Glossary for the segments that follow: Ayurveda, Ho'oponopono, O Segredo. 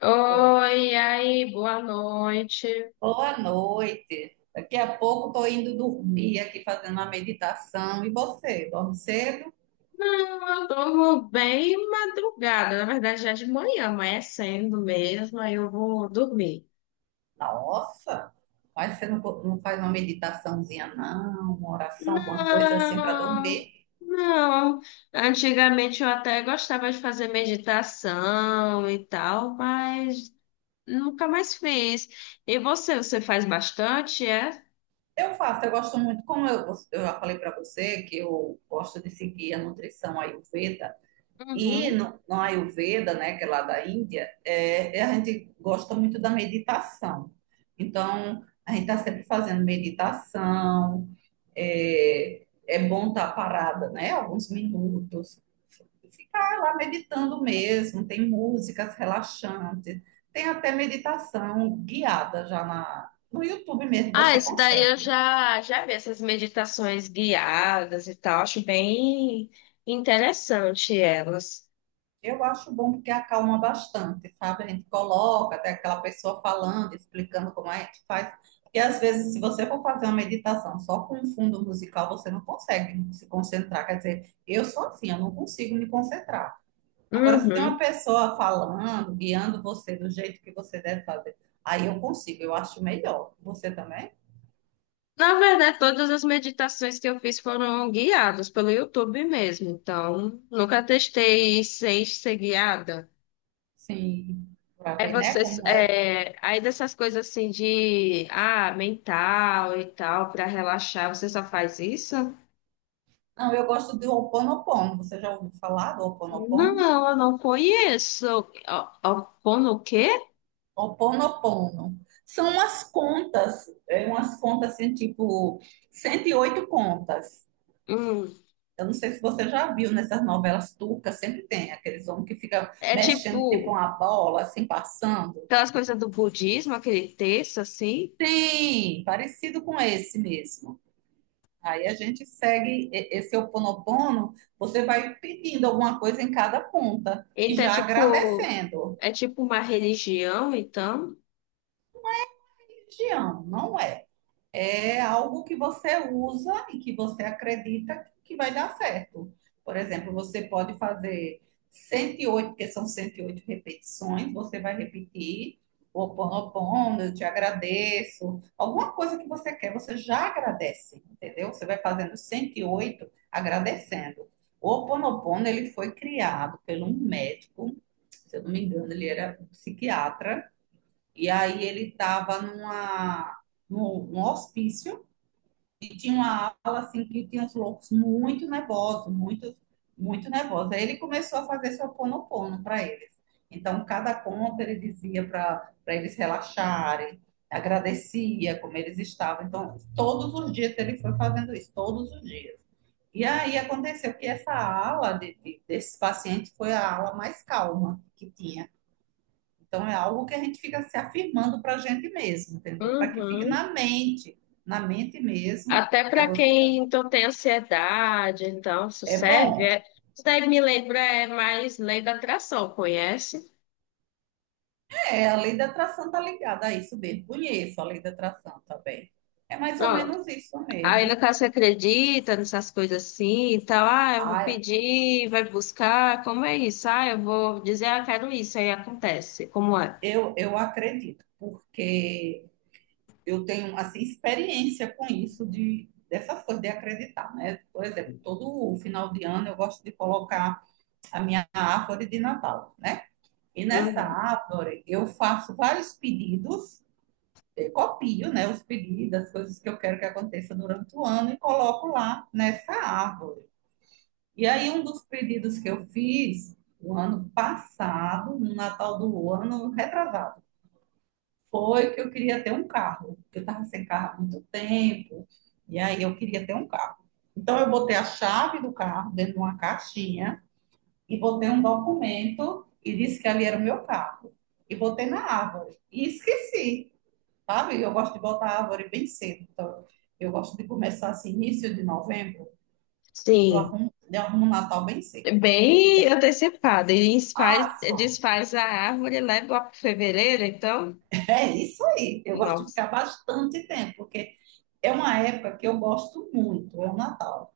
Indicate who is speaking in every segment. Speaker 1: Oi, e aí, boa noite.
Speaker 2: Boa noite. Daqui a pouco estou indo dormir aqui fazendo uma meditação. E você, dorme cedo?
Speaker 1: Não, eu durmo bem madrugada, na verdade já de manhã, amanhecendo mesmo, aí eu vou dormir.
Speaker 2: Nossa, mas você não, não faz uma meditaçãozinha, não, uma oração, alguma coisa assim para
Speaker 1: Não,
Speaker 2: dormir?
Speaker 1: não. Antigamente eu até gostava de fazer meditação e tal, mas nunca mais fiz. E você faz bastante, é?
Speaker 2: Eu faço, eu gosto muito, como eu já falei para você, que eu gosto de seguir a nutrição Ayurveda. E
Speaker 1: Uhum.
Speaker 2: no Ayurveda, né, que é lá da Índia, a gente gosta muito da meditação. Então, a gente está sempre fazendo meditação. É bom estar parada, né? Alguns minutos. Ficar lá meditando mesmo. Tem músicas relaxantes. Tem até meditação guiada já no YouTube mesmo,
Speaker 1: Ah,
Speaker 2: você
Speaker 1: esse daí eu
Speaker 2: consegue.
Speaker 1: já vi essas meditações guiadas e tal, acho bem interessante elas.
Speaker 2: Eu acho bom porque acalma bastante, sabe? A gente coloca até aquela pessoa falando, explicando como é que faz. Porque às vezes, se você for fazer uma meditação só com um fundo musical, você não consegue se concentrar. Quer dizer, eu sou assim, eu não consigo me concentrar. Agora, se tem uma
Speaker 1: Uhum.
Speaker 2: pessoa falando, guiando você do jeito que você deve fazer, aí eu consigo, eu acho melhor. Você também?
Speaker 1: Na verdade, todas as meditações que eu fiz foram guiadas pelo YouTube mesmo, então nunca testei sem ser guiada.
Speaker 2: Sim, para
Speaker 1: Aí
Speaker 2: ver, né,
Speaker 1: vocês,
Speaker 2: como é.
Speaker 1: é, aí dessas coisas assim de, ah, mental e tal, para relaxar, você só faz isso?
Speaker 2: Não, eu gosto de Ho'oponopono. Você já ouviu falar do Ho'oponopono?
Speaker 1: Não, eu não conheço. Opono o quê?
Speaker 2: Ho'oponopono. São umas contas, é umas contas assim, tipo 108 contas.
Speaker 1: Hum.
Speaker 2: Eu não sei se você já viu nessas novelas turcas, sempre tem aqueles homens que ficam
Speaker 1: É
Speaker 2: mexendo tipo
Speaker 1: tipo,
Speaker 2: uma bola, assim, passando.
Speaker 1: aquelas coisas do budismo, aquele texto, assim.
Speaker 2: Sim, parecido com esse mesmo. Aí a gente segue esse Ho'oponopono, você vai pedindo alguma coisa em cada ponta e
Speaker 1: Então, é
Speaker 2: já
Speaker 1: tipo,
Speaker 2: agradecendo.
Speaker 1: é tipo uma religião, então.
Speaker 2: Religião, não é? É algo que você usa e que você acredita que vai dar certo. Por exemplo, você pode fazer 108, porque são 108 repetições, você vai repetir o Ho'oponopono, eu te agradeço. Alguma coisa que você quer, você já agradece, entendeu? Você vai fazendo 108 agradecendo. O Ho'oponopono, ele foi criado por um médico, se eu não me engano, ele era um psiquiatra, e aí ele estava num hospício e tinha uma aula assim que tinha os loucos muito nervosos, muito nervosos. Aí ele começou a fazer seu ponopono para eles. Então, cada conta ele dizia para eles relaxarem, agradecia como eles estavam. Então, todos os dias ele foi fazendo isso, todos os dias. E aí aconteceu que essa ala desse paciente foi a ala mais calma que tinha. Então, é algo que a gente fica se afirmando para a gente mesmo, entendeu? Para que fique
Speaker 1: Uhum.
Speaker 2: na mente mesmo.
Speaker 1: Até
Speaker 2: Aí
Speaker 1: para
Speaker 2: você,
Speaker 1: quem então tem ansiedade, então isso
Speaker 2: é
Speaker 1: serve.
Speaker 2: bom.
Speaker 1: É... Isso daí me lembra é mais lei da atração, conhece?
Speaker 2: É, a lei da atração tá ligada a isso mesmo. Conheço a lei da atração também. É mais ou
Speaker 1: Pronto.
Speaker 2: menos isso
Speaker 1: Aí no
Speaker 2: mesmo.
Speaker 1: caso você acredita nessas coisas assim e tal, ah, eu vou
Speaker 2: Ah,
Speaker 1: pedir, vai buscar, como é isso? Ah, eu vou dizer, ah, quero isso, aí acontece. Como é?
Speaker 2: eu acredito, porque eu tenho, assim, experiência com isso dessas coisas de acreditar, né? Por exemplo, todo final de ano eu gosto de colocar a minha árvore de Natal, né? E nessa
Speaker 1: Uhum.
Speaker 2: App, eu faço vários pedidos, eu copio, né, os pedidos, as coisas que eu quero que aconteça durante o ano e coloco lá nessa árvore. E aí, um dos pedidos que eu fiz no ano passado, no Natal do ano retrasado, foi que eu queria ter um carro, porque eu estava sem carro há muito tempo, e aí eu queria ter um carro. Então, eu botei a chave do carro dentro de uma caixinha e botei um documento e disse que ali era o meu carro. E botei na árvore. E esqueci, sabe? Eu gosto de botar a árvore bem cedo. Então, eu gosto de começar assim, início de novembro,
Speaker 1: Sim.
Speaker 2: eu arrumo o Natal bem cedo. E
Speaker 1: Bem
Speaker 2: é
Speaker 1: antecipada. E desfaz,
Speaker 2: fácil.
Speaker 1: desfaz a árvore, leva lá para fevereiro, então.
Speaker 2: É isso aí. Eu gosto de
Speaker 1: Nossa.
Speaker 2: ficar bastante tempo, porque é uma época que eu gosto muito, é o Natal.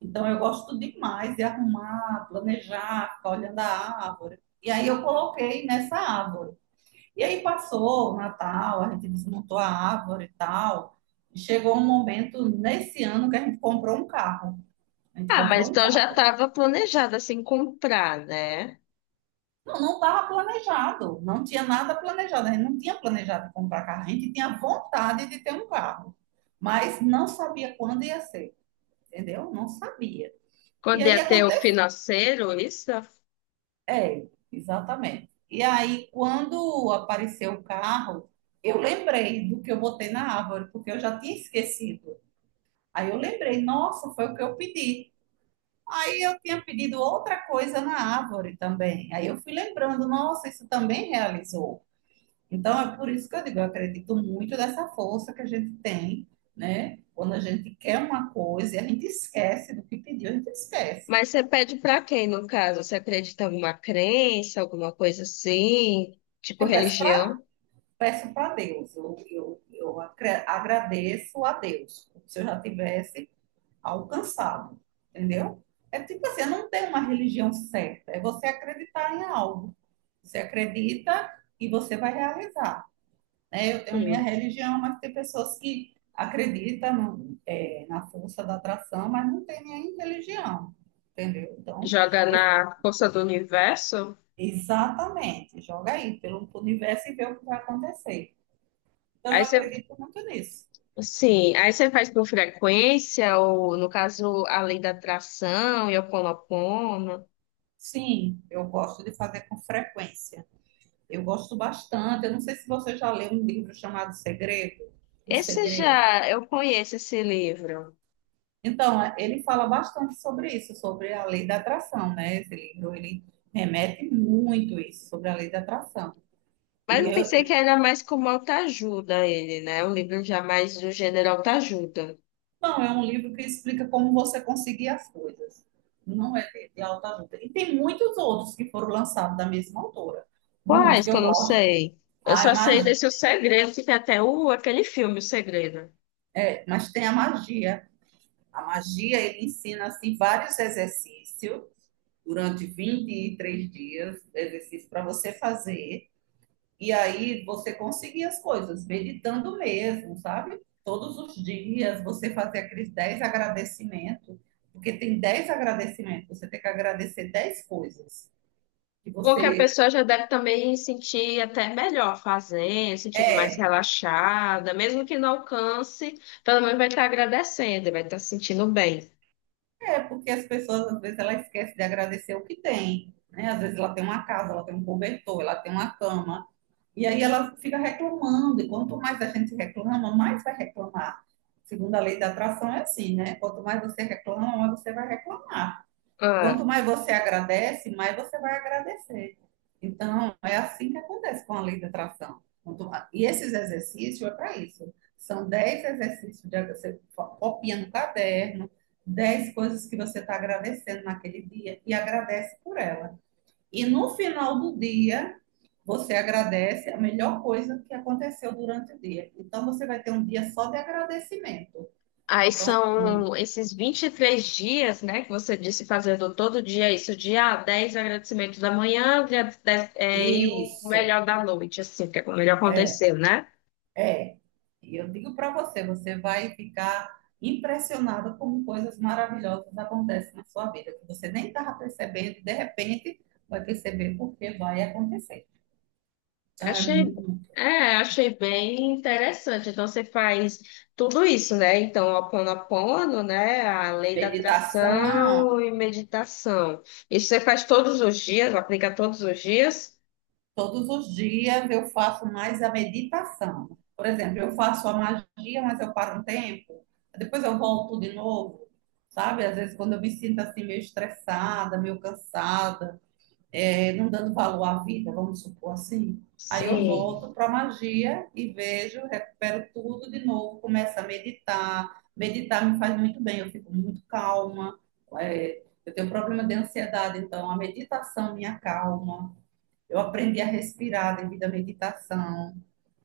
Speaker 2: Então eu gosto demais de arrumar, planejar, ficar olhando a árvore. E aí eu coloquei nessa árvore. E aí passou o Natal, a gente desmontou a árvore e tal. E chegou um momento nesse ano que a gente comprou um carro. A gente
Speaker 1: Ah,
Speaker 2: comprou
Speaker 1: mas
Speaker 2: um
Speaker 1: então já
Speaker 2: carro.
Speaker 1: estava planejado assim comprar, né?
Speaker 2: Não, não estava planejado, não tinha nada planejado. A gente não tinha planejado comprar carro. A gente tinha vontade de ter um carro, mas não sabia quando ia ser, entendeu? Não sabia. E
Speaker 1: Quando
Speaker 2: aí
Speaker 1: ia ter o
Speaker 2: aconteceu.
Speaker 1: financeiro, isso.
Speaker 2: É, exatamente. E aí, quando apareceu o carro, eu lembrei do que eu botei na árvore, porque eu já tinha esquecido. Aí eu lembrei, nossa, foi o que eu pedi. Aí eu tinha pedido outra coisa na árvore também. Aí eu fui lembrando, nossa, isso também realizou. Então é por isso que eu digo, eu acredito muito nessa força que a gente tem, né? Quando a gente quer uma coisa e a gente esquece do que pediu, a gente esquece.
Speaker 1: Mas você pede para quem, no caso? Você acredita em alguma crença, alguma coisa assim? Tipo
Speaker 2: Eu peço para
Speaker 1: religião?
Speaker 2: Peço para Deus, agradeço a Deus. Se eu já tivesse alcançado, entendeu? É tipo assim, não tem uma religião certa, é você acreditar em algo. Você acredita e você vai realizar. Né? Eu tenho minha
Speaker 1: Sim.
Speaker 2: religião, mas tem pessoas que acreditam na força da atração, mas não tem nenhuma religião, entendeu? Então,
Speaker 1: Joga
Speaker 2: é-
Speaker 1: na força do universo?
Speaker 2: exatamente, joga aí pelo universo e vê o que vai acontecer. Então, eu
Speaker 1: Aí você,
Speaker 2: acredito muito nisso.
Speaker 1: sim, aí você faz com frequência, ou no caso, a lei da atração, e o
Speaker 2: Sim, eu gosto de fazer com frequência. Eu gosto bastante. Eu não sei se você já leu um livro chamado Segredo. O
Speaker 1: Esse
Speaker 2: Segredo.
Speaker 1: já, eu conheço esse livro,
Speaker 2: Então, ele fala bastante sobre isso, sobre a lei da atração, né? Esse livro, ele remete muito isso, sobre a lei da atração.
Speaker 1: mas
Speaker 2: E
Speaker 1: eu
Speaker 2: eu,
Speaker 1: pensei que
Speaker 2: e-
Speaker 1: era mais como autoajuda ele, né? Um livro já mais do gênero autoajuda.
Speaker 2: não, é um livro que explica como você conseguir as coisas. Não é de autoajuda. E tem muitos outros que foram lançados da mesma autora. Muitos
Speaker 1: Quais
Speaker 2: que
Speaker 1: que eu
Speaker 2: eu
Speaker 1: não
Speaker 2: gosto.
Speaker 1: sei? Eu
Speaker 2: Ai,
Speaker 1: só
Speaker 2: mas,
Speaker 1: sei desse O Segredo, que tem até o, aquele filme, O Segredo.
Speaker 2: mas tem a magia. A magia, ele ensina, assim, vários exercícios durante 23 dias, exercício para você fazer, e aí você conseguir as coisas, meditando mesmo, sabe? Todos os dias você fazer aqueles 10 agradecimentos, porque tem 10 agradecimentos, você tem que agradecer 10 coisas que
Speaker 1: Bom, que a
Speaker 2: você
Speaker 1: pessoa já deve também sentir até melhor fazendo, sentindo mais
Speaker 2: é.
Speaker 1: relaxada, mesmo que não alcance, pelo menos vai estar agradecendo, vai estar se sentindo bem.
Speaker 2: É, porque as pessoas, às vezes, ela esquece de agradecer o que tem, né? Às vezes ela tem uma casa, ela tem um cobertor, ela tem uma cama, e aí ela fica reclamando, e quanto mais a gente reclama, mais vai reclamar. Segundo a lei da atração, é assim, né? Quanto mais você reclama, mais você vai reclamar. E
Speaker 1: Ah,
Speaker 2: quanto mais você agradece, mais você vai agradecer. Então, é assim que acontece com a lei da atração. E esses exercícios é para isso. São 10 exercícios de você copia no caderno, 10 coisas que você está agradecendo naquele dia e agradece por ela. E no final do dia, você agradece a melhor coisa que aconteceu durante o dia. Então, você vai ter um dia só de agradecimento.
Speaker 1: aí
Speaker 2: Então,
Speaker 1: são esses 23 dias, né, que você disse fazendo todo dia isso, dia dez 10 agradecimentos da manhã, dia 10 é, e o
Speaker 2: isso,
Speaker 1: melhor da noite, assim, que é o melhor
Speaker 2: é,
Speaker 1: aconteceu, né?
Speaker 2: é. E eu digo para você, você vai ficar impressionado como coisas maravilhosas acontecem na sua vida, que você nem estava percebendo, de repente vai perceber porque vai acontecer. Então, é
Speaker 1: Achei,
Speaker 2: muito.
Speaker 1: achei bem interessante. Então você faz tudo isso, né? Então, Ho'oponopono, né, a lei da
Speaker 2: Meditação.
Speaker 1: atração e meditação. Isso você faz todos os dias, aplica todos os dias?
Speaker 2: Todos os dias eu faço mais a meditação. Por exemplo, eu faço a magia, mas eu paro um tempo, depois eu volto de novo, sabe? Às vezes, quando eu me sinto assim, meio estressada, meio cansada, não dando valor à vida, vamos supor assim, aí eu
Speaker 1: Sim.
Speaker 2: volto para a magia e vejo, recupero tudo de novo, começo a meditar. Meditar me faz muito bem, eu fico muito calma. Eu tenho problema de ansiedade, então a meditação me acalma. Eu aprendi a respirar devido à meditação.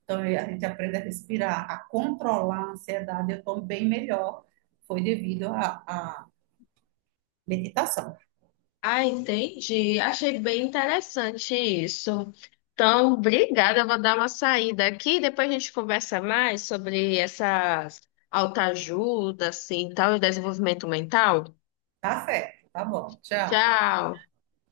Speaker 2: Então, a gente aprende a respirar, a controlar a ansiedade. Eu estou bem melhor. Foi devido à meditação.
Speaker 1: Ah, entendi. Achei bem interessante isso. Então, obrigada. Eu vou dar uma saída aqui. Depois a gente conversa mais sobre essas autoajuda, assim, tal, e desenvolvimento mental.
Speaker 2: Tá certo, tá bom. Tchau.
Speaker 1: Tchau.